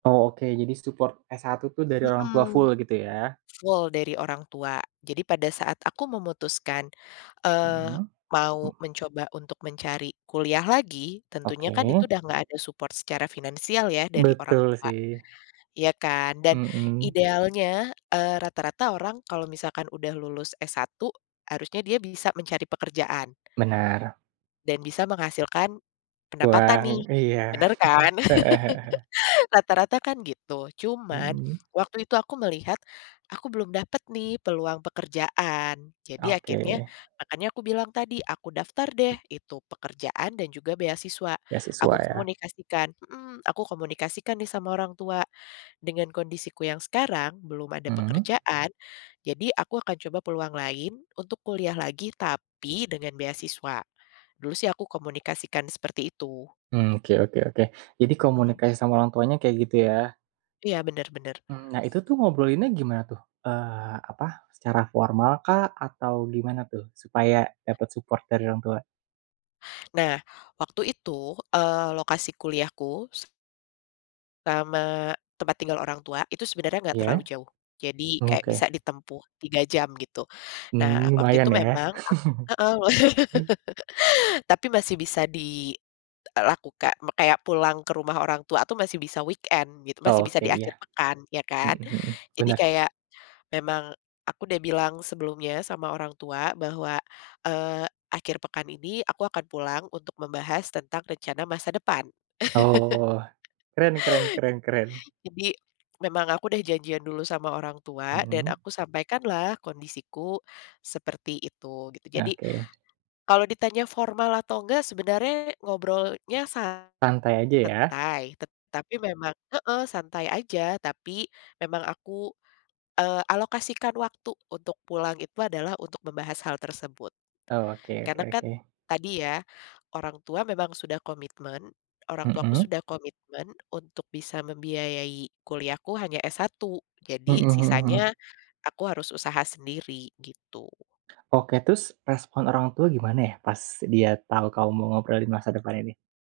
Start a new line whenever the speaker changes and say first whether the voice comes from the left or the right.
right: Oh, oke, jadi support S1 itu dari orang tua
left: Mhm.
right: full gitu ya.
left: Full dari orang tua. Jadi pada saat aku memutuskan, eee,
right: Heeh.
left: mau mencoba untuk mencari kuliah lagi, tentunya kan
right: Oke.
left: itu udah enggak ada support secara finansial ya dari orang
right: Betul
left: tua,
right: sih.
left: ya kan dan
right: Mhm.
left: idealnya, eee, rata-rata orang, kalau misalkan udah lulus S1 harusnya dia bisa mencari pekerjaan
right: Benar.
left: dan bisa menghasilkan pendapatan
right: Buang,
left: nih.
right: iya,
left: Bener kan?
right: heeh heeh.
left: Rata-rata kan gitu, cuman
right: Mhm.
left: waktu itu aku melihat, aku belum dapet nih peluang pekerjaan. Jadi akhirnya,
right: Oke.
left: makanya aku bilang tadi aku daftar deh itu pekerjaan dan juga beasiswa.
right: Beasiswa
left: Aku
right: ya.
left: komunikasikan mhm, aku komunikasikan nih sama orang tua, dengan kondisiku yang sekarang belum ada
right: Mhm.
left: pekerjaan jadi aku akan coba peluang lain untuk kuliah lagi tapi, dengan beasiswa. Dulu sih aku komunikasikan seperti itu.
right: Mhm, oke oke oke. Jadi
left: Mhm.
right: komunikasi sama orang tuanya kayak gitu ya.
left: Iya, bener bener.
right: Mhm, nah, itu tuh ngobrolinnya gimana tuh? Eee, apa? Secara formal kah? Atau gimana tuh supaya dapet support dari orang tua?
left: Nah, waktu itu, eee, lokasi kuliahku sama tempat tinggal orang tua, itu sebenarnya enggak terlalu
right: Iya.
left: jauh. Jadi
right: Oh,
left: kayak
right: oke.
left: bisa ditempuh 3 jam gitu. Nah,
right: Mhm,
left: waktu itu
right: lumayan ya.
left: memang, a heeh. Tapi masih bisa dilakukan. Kayak pulang ke rumah orang tua tuh masih bisa weekend gitu. Masih bisa
right: Oke,
left: di
right: iya.
left: akhir pekan, ya kan.
right: Mhm mhm.
left: Jadi
right: Bener.
left: kayak memang aku udah bilang sebelumnya sama orang tua bahwa, eee, akhir pekan ini aku akan pulang untuk membahas tentang rencana masa depan.
right: Oh, keren keren keren keren.
left: Jadi, memang aku udah janjian dulu sama orang tua dan
right: Mhm.
left: aku sampaikanlah kondisiku seperti itu, gitu. Jadi,
right: Oke.
left: kalau ditanya formal atau enggak, sebenarnya ngobrolnya
right: Santai aja ya?
left: santai. Tetapi memang heeh, santai aja. Tapi memang aku, eee, alokasikan waktu untuk pulang itu adalah untuk membahas hal tersebut.
right: Oke oke
left: Karena kan
right: oke.
left: tadi ya, orang tua memang sudah komitmen, orang tuaku
right: Mhm.
left: sudah komitmen untuk bisa membiayai kuliah ku hanya S1.
right: Mhm
left: Jadi
right: mhm mhm.
left: sisanya, aku harus usaha sendiri gitu.
right: Oke, terus respon orang tua gimana ya pas dia tau kamu mau ngobrolin masa depan ini?